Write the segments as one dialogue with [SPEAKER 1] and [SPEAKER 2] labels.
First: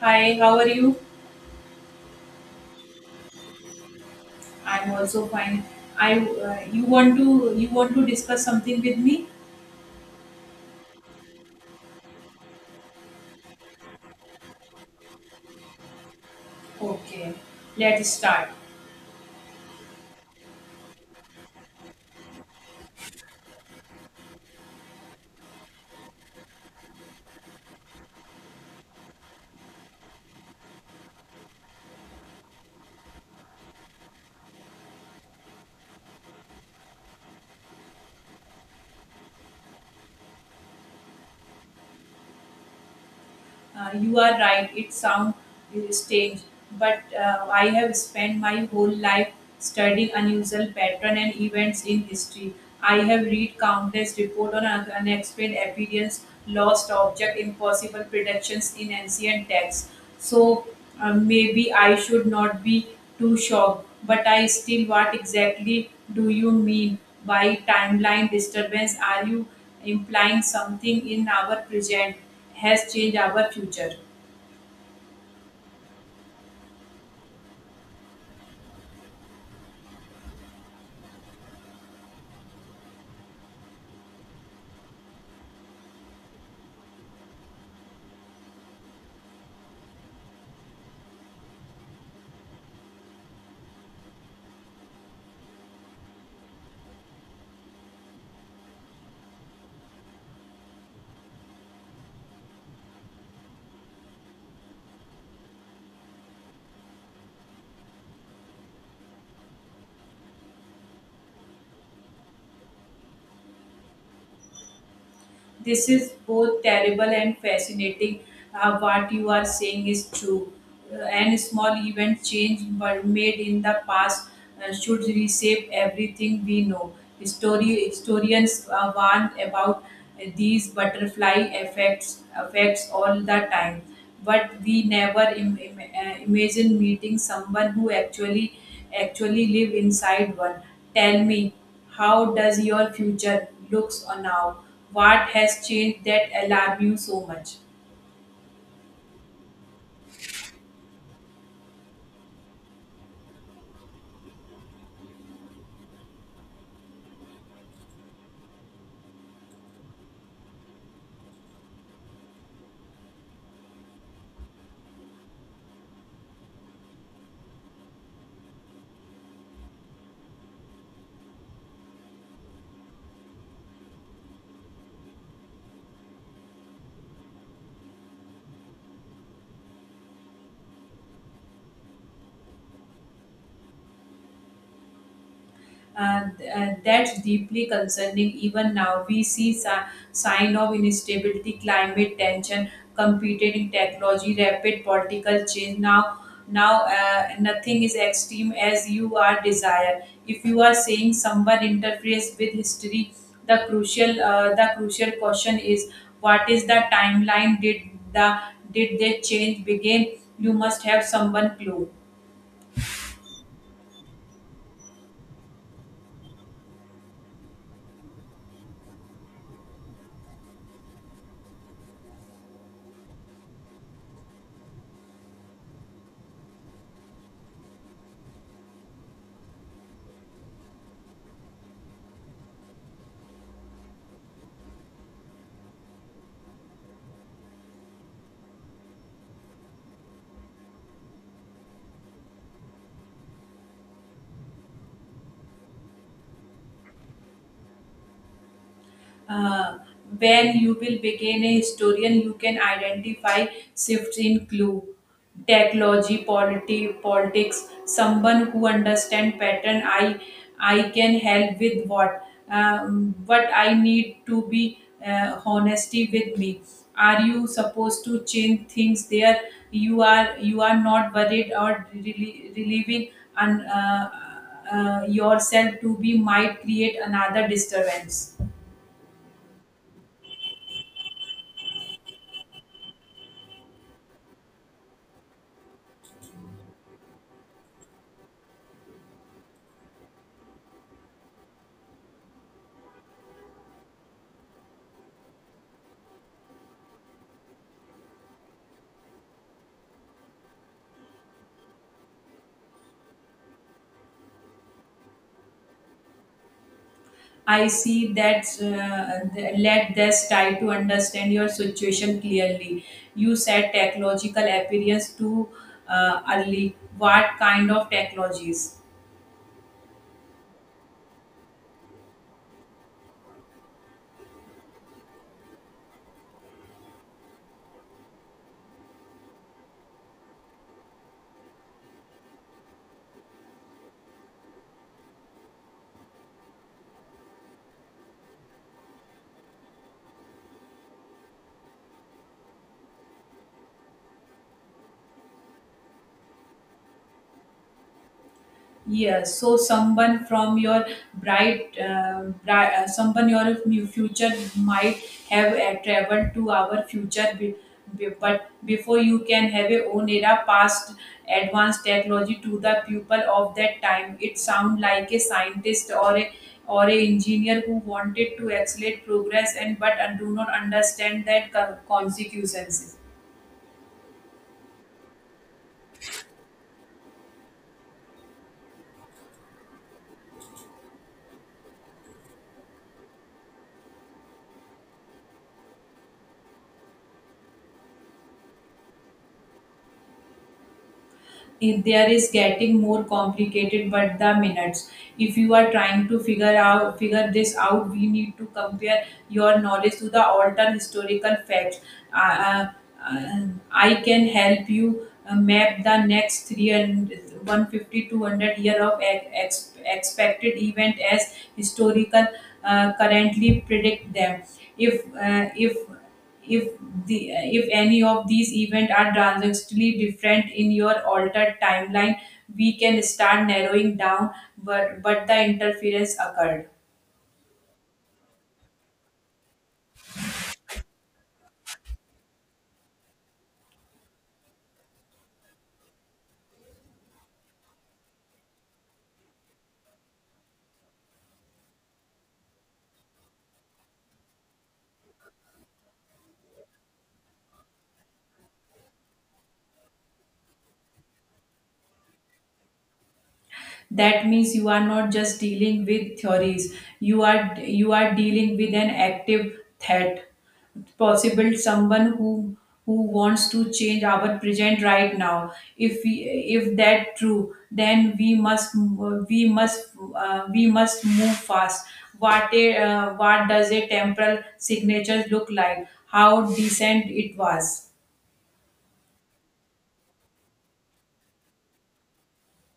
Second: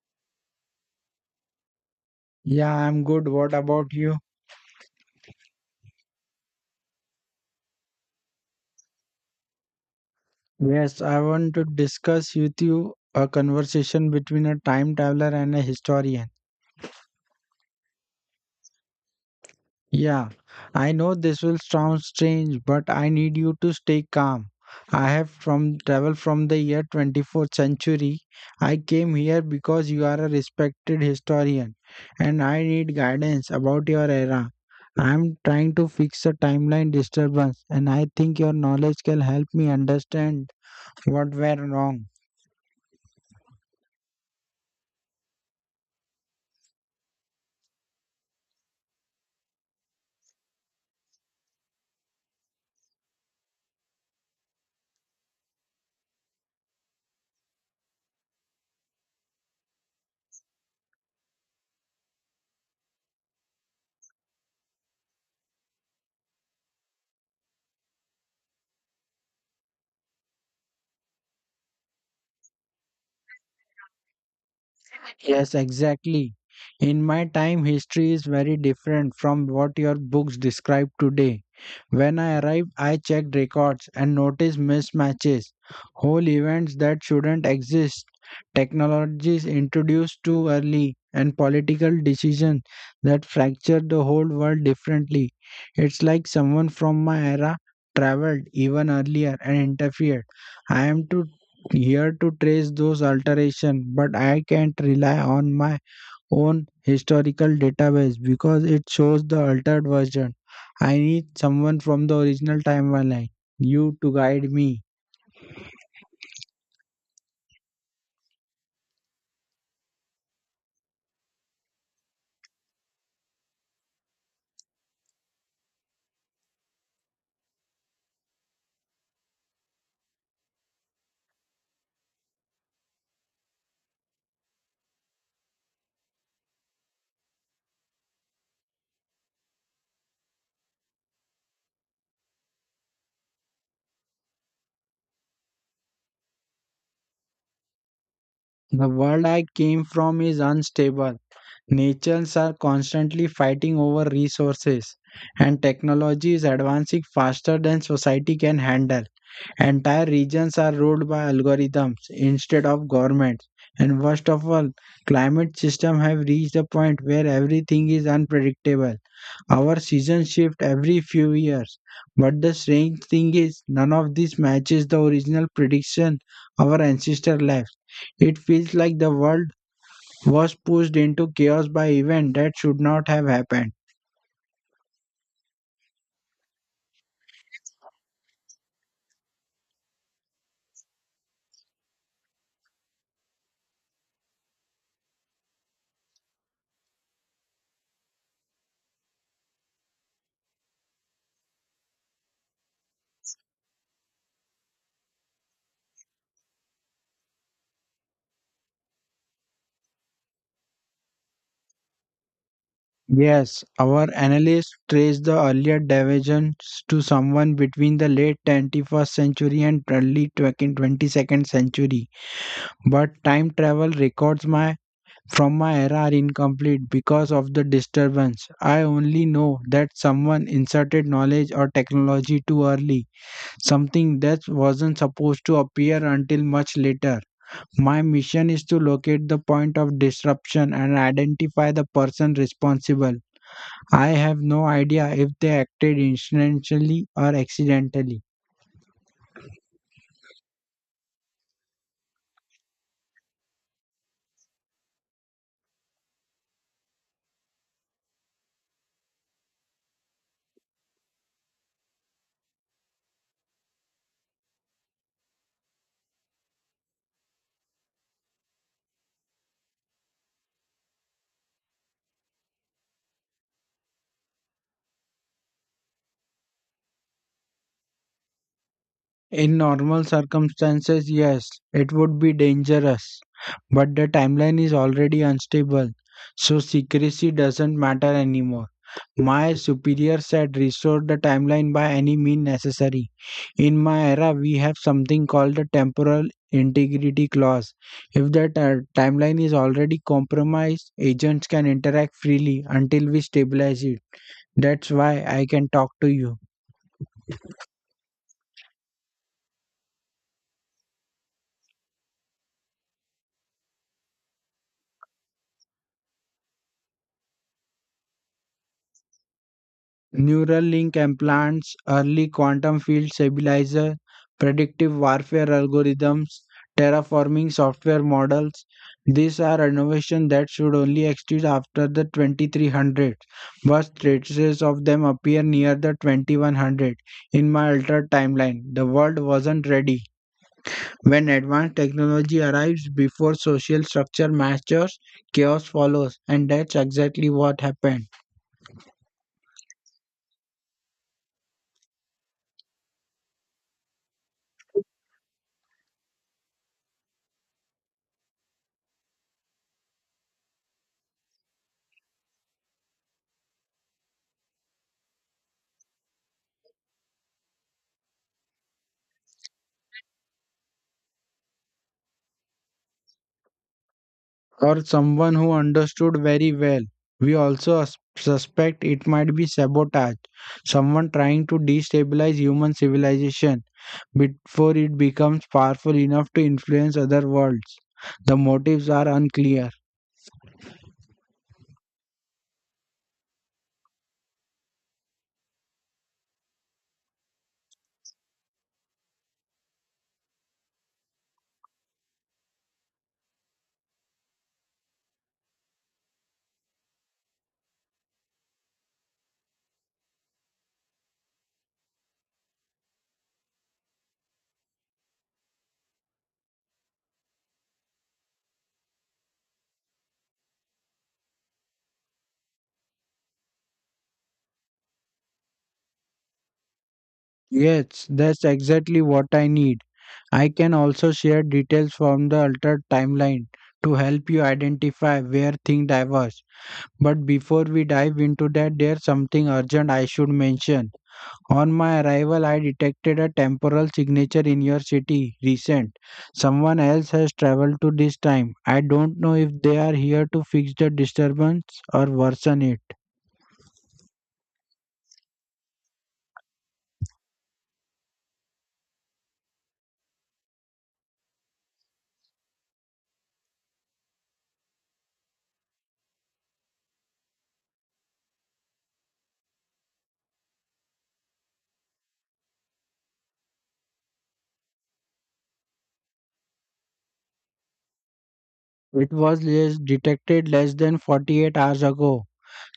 [SPEAKER 1] Hi, how are you?
[SPEAKER 2] Yeah, I'm good. What about you?
[SPEAKER 1] I'm also fine. I You want to discuss something with me?
[SPEAKER 2] Yes, I want to discuss with you a conversation between a time traveler and a historian.
[SPEAKER 1] Okay, let's start.
[SPEAKER 2] Yeah, I know this will sound strange, but I need you to stay calm. I have from traveled from the year 24th century. I came here because you are a respected historian and I need guidance about your era. I am trying to fix a timeline disturbance and I think your knowledge can help me understand what went wrong.
[SPEAKER 1] You are right. It sounds strange, but I have spent my whole life studying unusual patterns and events in history. I have read countless reports on unexplained appearance, lost objects, impossible predictions in ancient texts. So maybe I should not be too shocked, but I still what exactly do you mean by timeline disturbance? Are you implying something in our present has changed our future?
[SPEAKER 2] Yes, exactly. In my time, history is very different from what your books describe today. When I arrived, I checked records and noticed mismatches, whole events that shouldn't exist, technologies introduced too early, and political decisions that fractured the whole world differently. It's like someone from my era traveled even earlier and interfered. I am to here to trace those alterations, but I can't rely on my own historical database because it shows the altered version. I need someone from the original timeline, you to guide me.
[SPEAKER 1] This is both terrible and fascinating. What you are saying is true. And small event change were made in the past should reshape everything we know. History, historians warn about these butterfly effects all the time. But we never imagine meeting someone who actually live inside one. Tell me, how does your future looks on now? What has changed that alarm you so much?
[SPEAKER 2] The world I came from is unstable. Nations are constantly fighting over resources, and technology is advancing faster than society can handle. Entire regions are ruled by algorithms instead of governments. And worst of all, climate systems have reached a point where everything is unpredictable. Our seasons shift every few years. But the strange thing is, none of this matches the original prediction our ancestors left. It feels like the world was pushed into chaos by events that should not have happened.
[SPEAKER 1] That's deeply concerning. Even now, we see sign of instability, climate tension, competing technology, rapid political change. Now, nothing is extreme as you are desire. If you are saying someone interferes with history, the crucial question is what is the timeline? The did they change begin? You must have someone clue.
[SPEAKER 2] Yes, our analysts traced the earlier divergence to someone between the late 21st century and early 22nd century. But time travel records my from my era are incomplete because of the disturbance. I only know that someone inserted knowledge or technology too early, something that wasn't supposed to appear until much later. My mission is to locate the point of disruption and identify the person responsible. I have no idea if they acted intentionally or accidentally.
[SPEAKER 1] uh, when you will begin a historian you can identify shifts in clue technology polity, politics someone who understand pattern I can help with what I need to be honesty with me are you supposed to change things there you are not worried or relieving and yourself to be might create another disturbance.
[SPEAKER 2] In normal circumstances, yes, it would be dangerous, but the timeline is already unstable, so secrecy doesn't matter anymore. My superior said restore the timeline by any means necessary. In my era, we have something called the temporal integrity clause. If the timeline is already compromised, agents can interact freely until we stabilize it. That's why I can talk to you.
[SPEAKER 1] I see that let this try to understand your situation clearly. You said technological appearance too early. What kind of technologies?
[SPEAKER 2] Neural link implants, early quantum field stabilizer, predictive warfare algorithms, terraforming software models. These are innovations that should only exist after the 2300, but traces of them appear near the 2100. In my altered timeline, the world wasn't ready. When advanced technology arrives before social structure matures, chaos follows, and that's exactly what happened.
[SPEAKER 1] Yes, so someone from your bright, bright someone your future might have traveled to our future, but before you can have a own era past advanced technology to the people of that time. It sound like a scientist or a engineer who wanted to accelerate progress and but do not understand that consequences.
[SPEAKER 2] Or someone who understood very well. We also suspect it might be sabotage, someone trying to destabilize human civilization before it becomes powerful enough to influence other worlds. The motives are unclear.
[SPEAKER 1] It- there is getting more complicated but the minutes if you are trying to figure this out we need to compare your knowledge to the altered historical facts uh, uh, uh, I can help you map the next three and one fifty-two hundred year of expected event as historical currently predict them if uh, if if the if any of these events are transactionally different in your altered timeline we can start narrowing down but the interference occurred.
[SPEAKER 2] Yes, that's exactly what I need. I can also share details from the altered timeline to help you identify where things diverge. But before we dive into that, there's something urgent I should mention. On my arrival, I detected a temporal signature in your city, recent. Someone else has traveled to this time. I don't know if they are here to fix the disturbance or worsen it.
[SPEAKER 1] That means you are not just dealing with theories you are dealing with an active threat possible someone who wants to change our present right now if we if that true then we must we must move fast. What does a temporal signature look like how decent it was?
[SPEAKER 2] It was less detected less than 48 hours ago.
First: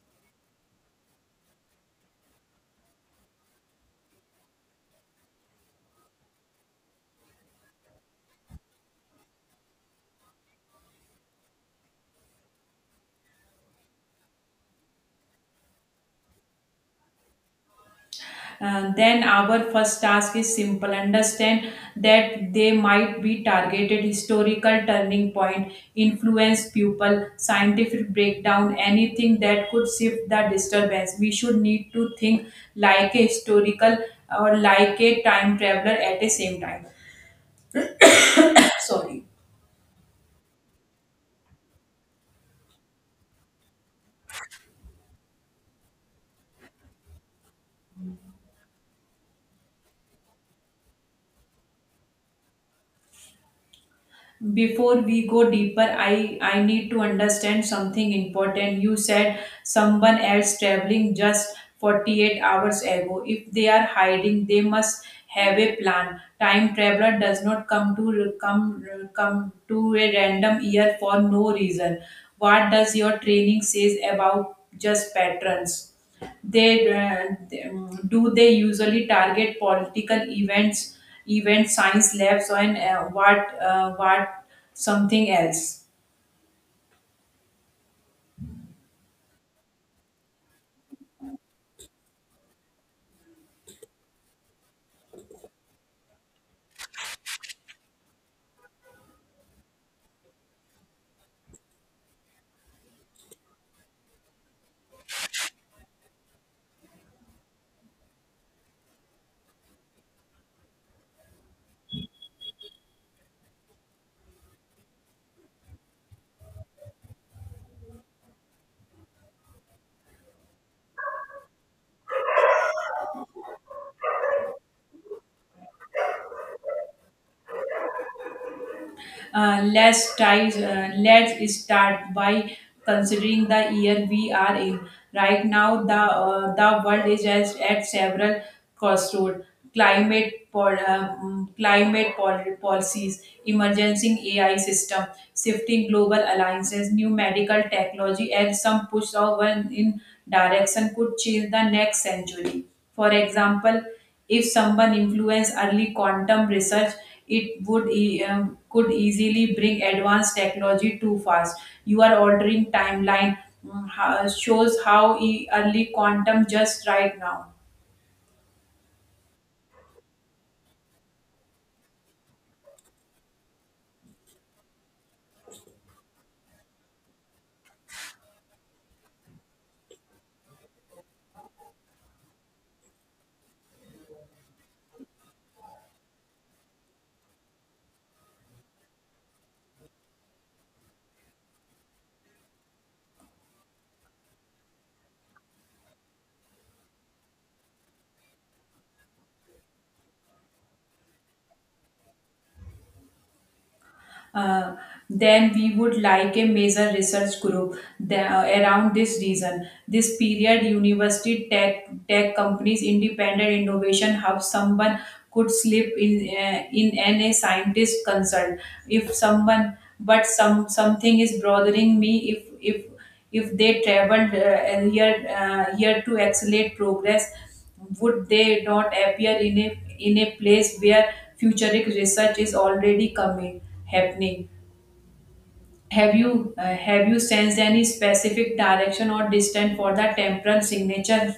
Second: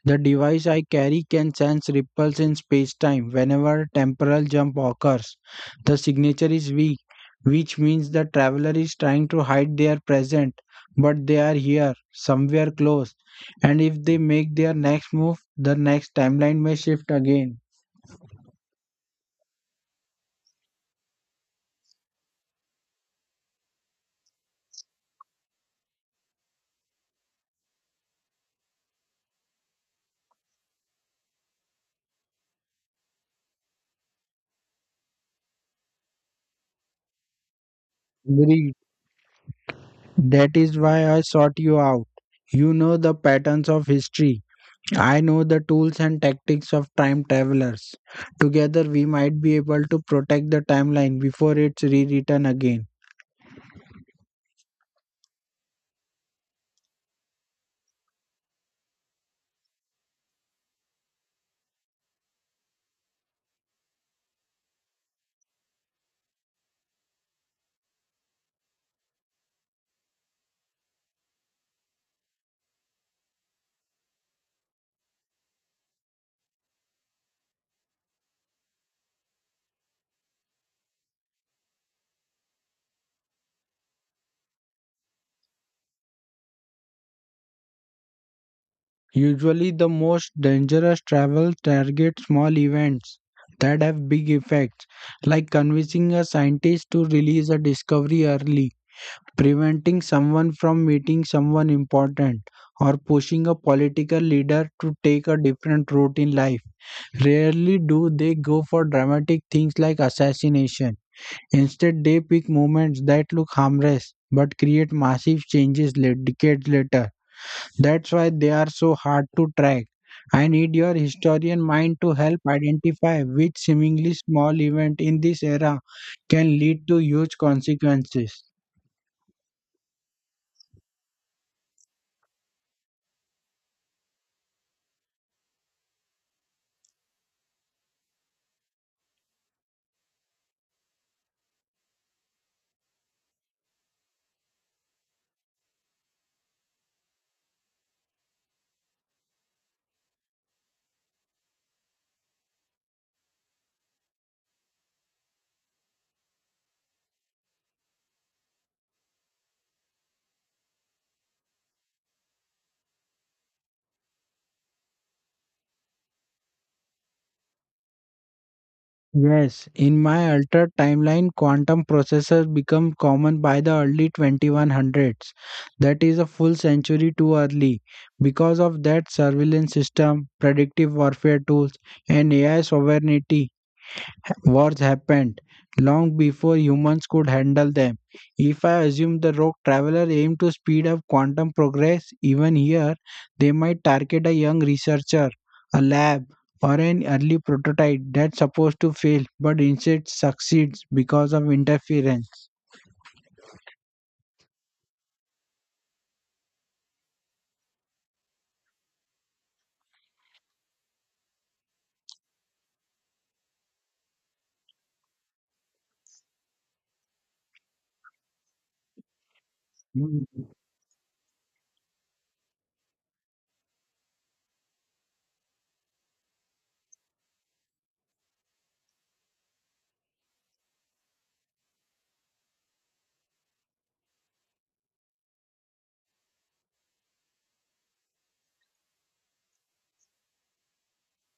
[SPEAKER 2] The device I carry can sense ripples in spacetime whenever a temporal jump occurs. The signature is weak, which means the traveler is trying to hide their present, but they are here, somewhere close. And if they make their next move, the next timeline may shift again.
[SPEAKER 1] Then our first task is simple understand that they might be targeted historical turning point influence people scientific breakdown anything that could shift the disturbance we should need to think like a historical or like a time traveler at the same time.
[SPEAKER 2] Agreed.
[SPEAKER 1] Sorry.
[SPEAKER 2] That is why I sought you out. You know the patterns of history. I know the tools and tactics of time travelers. Together, we might be able to protect the timeline before it's rewritten again.
[SPEAKER 1] Before we go deeper I need to understand something important you said someone else traveling just 48 hours ago if they are hiding they must have a plan time traveler does not come to a random year for no reason. What does your training says about just patterns? They, they, do they usually target political events event science labs and what something else?
[SPEAKER 2] Usually, the most dangerous travel target small events that have big effects, like convincing a scientist to release a discovery early, preventing someone from meeting someone important, or pushing a political leader to take a different route in life. Rarely do they go for dramatic things like assassination. Instead, they pick movements that look harmless but create massive changes late, decades later. That's why they are so hard to track. I need your historian mind to help identify which seemingly small event in this era can lead to huge consequences.
[SPEAKER 1] Let's start by considering the year we are in. Right now, the world is as, at several crossroads. Climate, climate policies, emerging AI system, shifting global alliances, new medical technology, and some push over in direction could change the next century. For example, if someone influenced early quantum research, it would could easily bring advanced technology too fast. You are ordering timeline shows how early quantum just right now.
[SPEAKER 2] Yes, in my altered timeline, quantum processors become common by the early 2100s. That is a full century too early. Because of that, surveillance system, predictive warfare tools, and AI sovereignty wars happened long before humans could handle them. If I assume the rogue traveler aimed to speed up quantum progress, even here, they might target a young researcher, a lab, or an early prototype that's supposed to fail but instead succeeds because of interference.
[SPEAKER 1] Uh, then we would like a major research group around this reason. This period, university tech companies, independent innovation hubs, someone could slip in an a scientist consult if someone
[SPEAKER 2] Mm.
[SPEAKER 1] but some something is bothering me if they traveled here to accelerate progress would they not appear in a place where futuristic research is already coming happening. Have you have you sensed any specific direction or distance for the temporal signature?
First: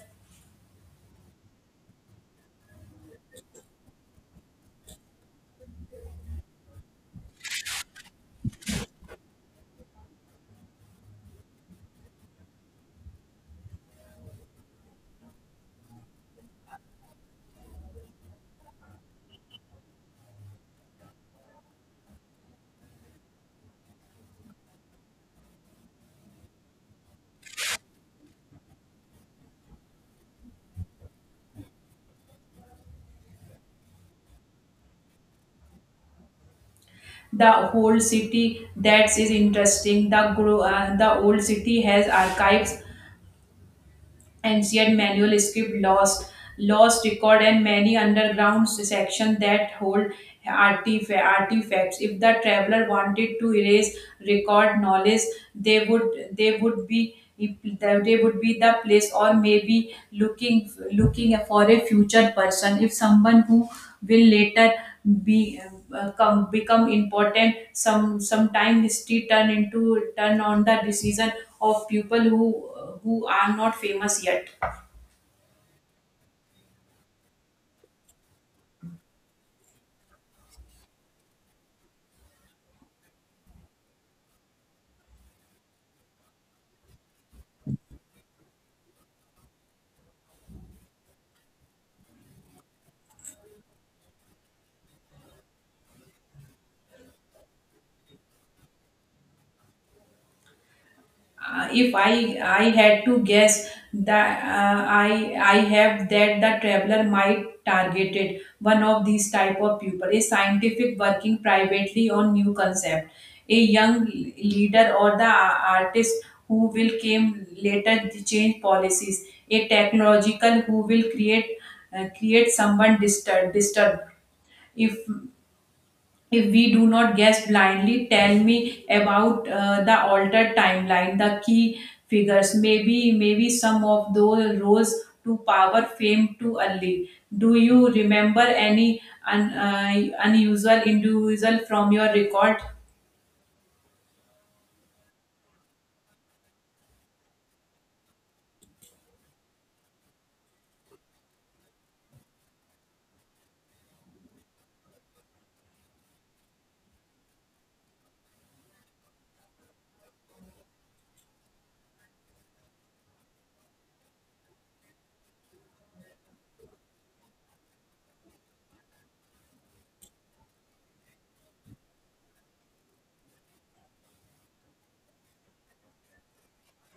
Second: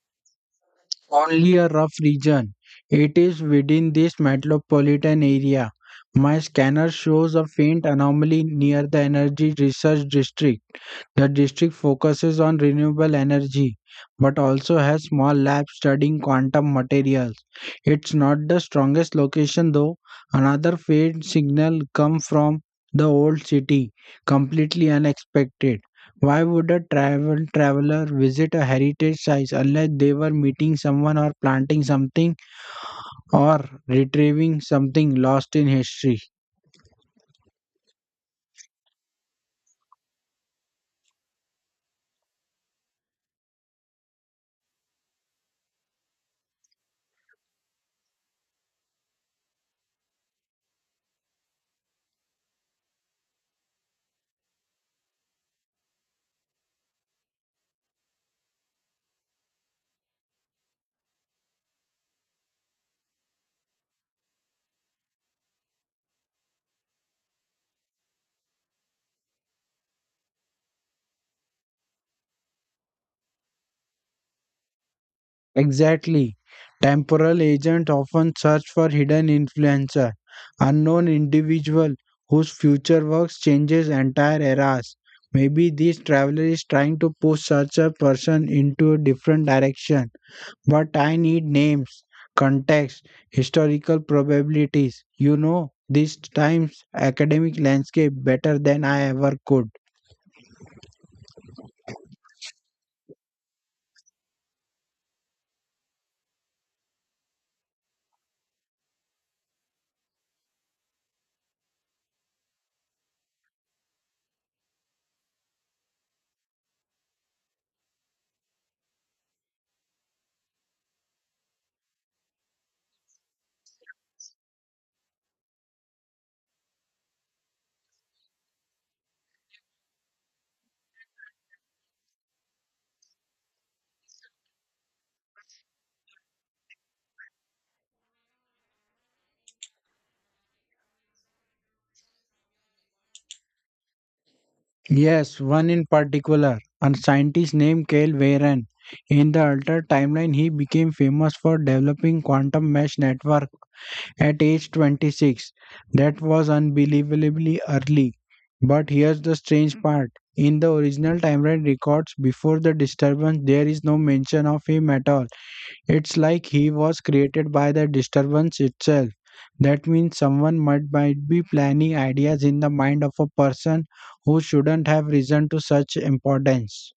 [SPEAKER 2] Only a rough region. It is within this metropolitan area. My scanner shows a faint anomaly near the Energy Research District. The district focuses on renewable energy but also has small labs studying quantum materials. It's not the strongest location though. Another faint signal come from the old city, completely unexpected. Why would a traveler visit a heritage site unless they were meeting someone or planting something or retrieving something lost in history?
[SPEAKER 1] The whole city that is interesting the old city has archives and yet manual script lost record and many underground sections that hold artifacts if the traveler wanted to erase record knowledge they would they would be they would be the place or maybe looking for a future person if someone who will later be become important some sometime history turn on the decision of people who are not famous yet.
[SPEAKER 2] Exactly. Temporal agents often search for hidden influencer, unknown individual whose future works changes entire eras. Maybe this traveler is trying to push such a person into a different direction. But I need names, context, historical probabilities. You know these times academic landscape better than I ever could.
[SPEAKER 1] If I had to guess that I have that the traveler might targeted one of these type of people a scientific working privately on new concept a young leader or the artist who will came later to change policies a technological who will create create someone disturbed if we do not guess blindly, tell me about the altered timeline, the key figures, maybe some of those rose to power, fame too early. Do you remember any unusual individual from your record?
[SPEAKER 2] Yes, one in particular, a scientist named Kyle Warren. In the altered timeline, he became famous for developing quantum mesh network at age 26. That was unbelievably early. But here's the strange part. In the original timeline records before the disturbance, there is no mention of him at all. It's like he was created by the disturbance itself. That means someone might be planning ideas in the mind of a person who shouldn't have risen to such importance.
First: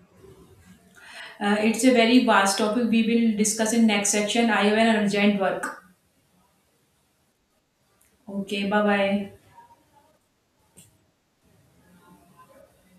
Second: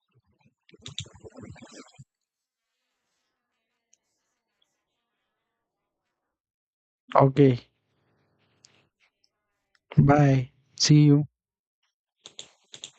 [SPEAKER 1] It's a very vast topic. We will discuss in next section. I have an urgent work.
[SPEAKER 2] Okay,
[SPEAKER 1] Okay, bye bye.
[SPEAKER 2] bye. See you.